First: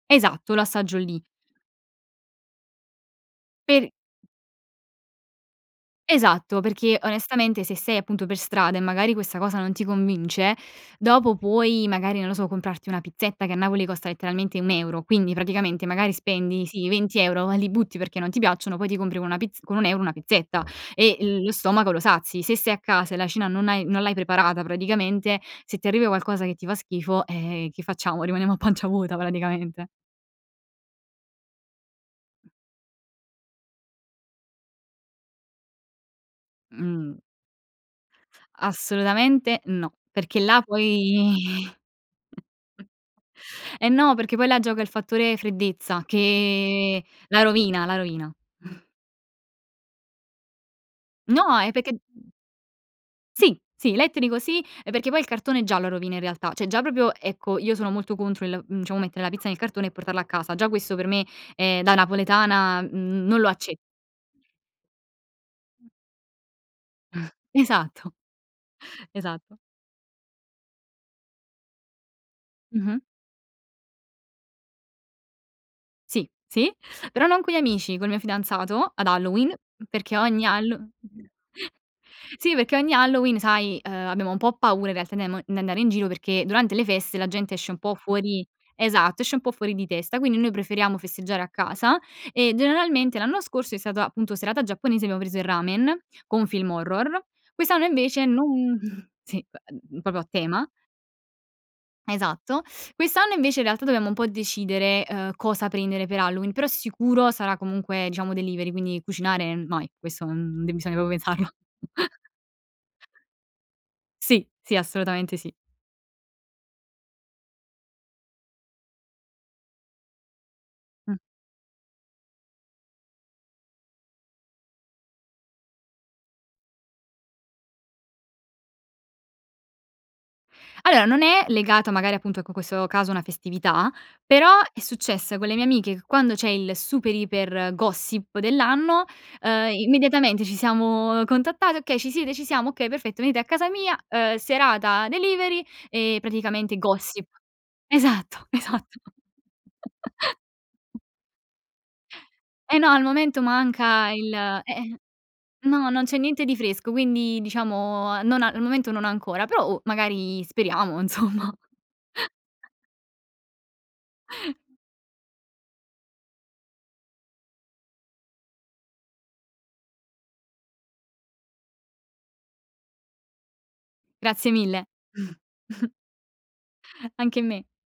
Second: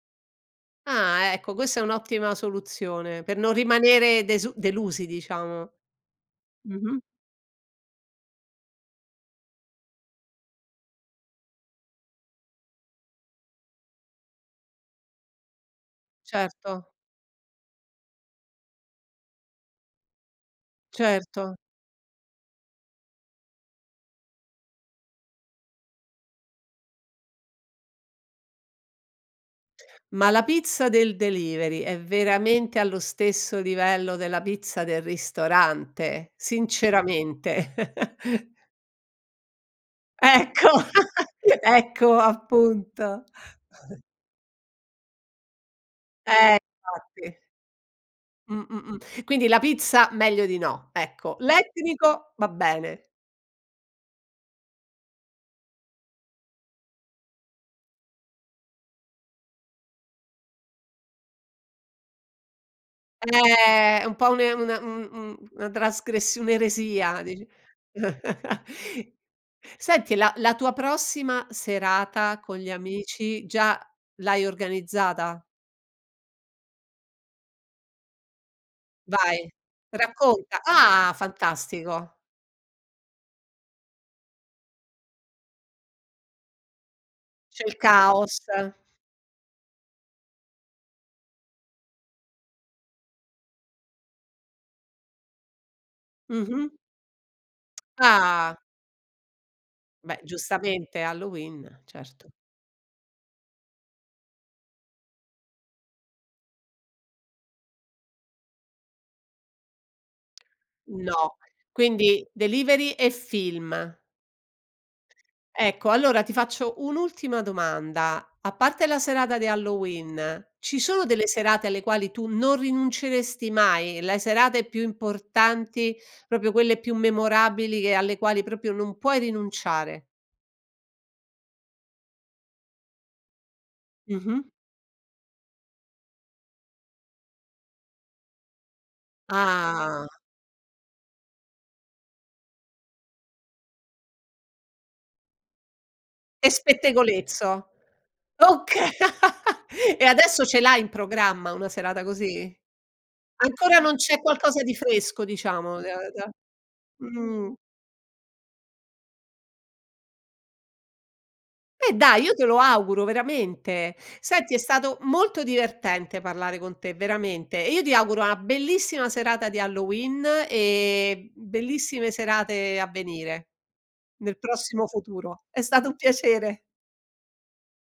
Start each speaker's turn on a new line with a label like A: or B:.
A: Esatto, l'assaggio lì.
B: Ah ecco, questa è un'ottima soluzione, per non
A: Per
B: rimanere desu delusi diciamo.
A: Esatto, perché
B: Mh-mh.
A: onestamente se sei appunto per strada e magari questa cosa non ti convince, dopo puoi magari, non lo so, comprarti una pizzetta che a Napoli costa letteralmente 1€. Quindi praticamente magari spendi,
B: Certo.
A: sì, 20€, li butti perché non ti piacciono, poi ti compri con una pizz con 1€ una pizzetta e l lo
B: Certo.
A: stomaco lo sazi. Se sei a casa e la cena non hai non l'hai preparata praticamente, se ti arriva qualcosa che ti fa schifo, eh che facciamo? Rimaniamo a pancia vuota praticamente.
B: Ma la pizza del delivery è veramente allo stesso livello della pizza del ristorante?
A: Mh.
B: Sinceramente.
A: Assolutamente no, perché là
B: Ecco.
A: poi
B: Ecco appunto.
A: eh no, perché poi là gioca il fattore freddezza
B: Eh
A: che
B: infatti.
A: la rovina la rovina.
B: Mh, mh, mh. Quindi la pizza meglio di no, ecco.
A: No, è perché
B: L'etnico va bene.
A: Sì, sì, elettrico sì, ehm, perché poi il cartone già lo rovina in realtà, cioè già proprio ecco io sono molto contro il, mhmm, diciamo mettere la pizza nel cartone e portarla a casa. Già questo per me, ehm, da napoletana n non lo acce
B: Eh è un po' una un un un una trasgressi un'eresia dici
A: Esatto. Esatto.
B: senti la la tua prossima serata con gli
A: Mh-mh.
B: amici già l'hai organizzata?
A: Sì, sì, però non con gli amici, col mio fidanzato ad
B: Vai,
A: Halloween, perché ogni
B: racconta.
A: Hallo
B: Ah! Fantastico.
A: Sì perché ogni Halloween, sai, uhm abbiamo un po' paura in realtà di amo di andare in giro perché durante le feste la gente
B: C'è
A: esce
B: il
A: un po'
B: caos.
A: fuori esatto esce un po' fuori di testa quindi noi preferiamo festeggiare a casa e generalmente l'anno scorso è stata appunto serata giapponese abbiamo preso il ramen con un
B: Mh-mh.
A: film horror quest'anno invece
B: Ah!
A: non sì, beh,
B: Beh,
A: proprio a tema.
B: giustamente, è Halloween, certo.
A: Esatto. Quest'anno invece in realtà dobbiamo un po' decidere, uhm, cosa prendere per Halloween, però sicuro sarà comunque diciamo delivery, quindi cucinare no, questo, n non bisogna proprio
B: No,
A: pensarlo.
B: quindi delivery e film.
A: Sì, sì, assolutamente sì.
B: Ecco allora ti faccio un'ultima domanda, a parte la serata di Halloween, ci sono
A: Mh.
B: delle serate alle quali tu non rinunceresti mai? Le serate più importanti, proprio quelle più memorabili che alle quali proprio non puoi rinunciare?
A: Allora non è legato magari appunto ecco questo caso a una festività,
B: Mh-mh.
A: però è successo con le mie amiche che quando c'è il super iper gossip dell'anno, uhm,
B: Ah.
A: immediatamente ci siamo contattate: "Okay ci siete?" "Ci siamo", "Okay perfetto venite a casa mia" uhm serata delivery e
B: E
A: praticamente gossip.
B: spettegolezzo.
A: Esatto,
B: Oka
A: esatto.
B: e adesso ce l'hai in programma una serata così?
A: Eh no al momento
B: Ancora non
A: manca
B: c'è
A: il
B: qualcosa di
A: eh,
B: fresco diciamo
A: no,
B: da
A: non c'è
B: da
A: niente di fresco quindi
B: mhmm.
A: diciamo non a al momento non ancora però oh magari speriamo insomma.
B: Eh dai, io te lo auguro veramente. Senti è stato molto divertente parlare con te veramente e io ti auguro una bellissima serata di Halloween e bellissime serate a venire nel
A: Grazie mille.
B: prossimo futuro. È stato un piacere.
A: Anche a me.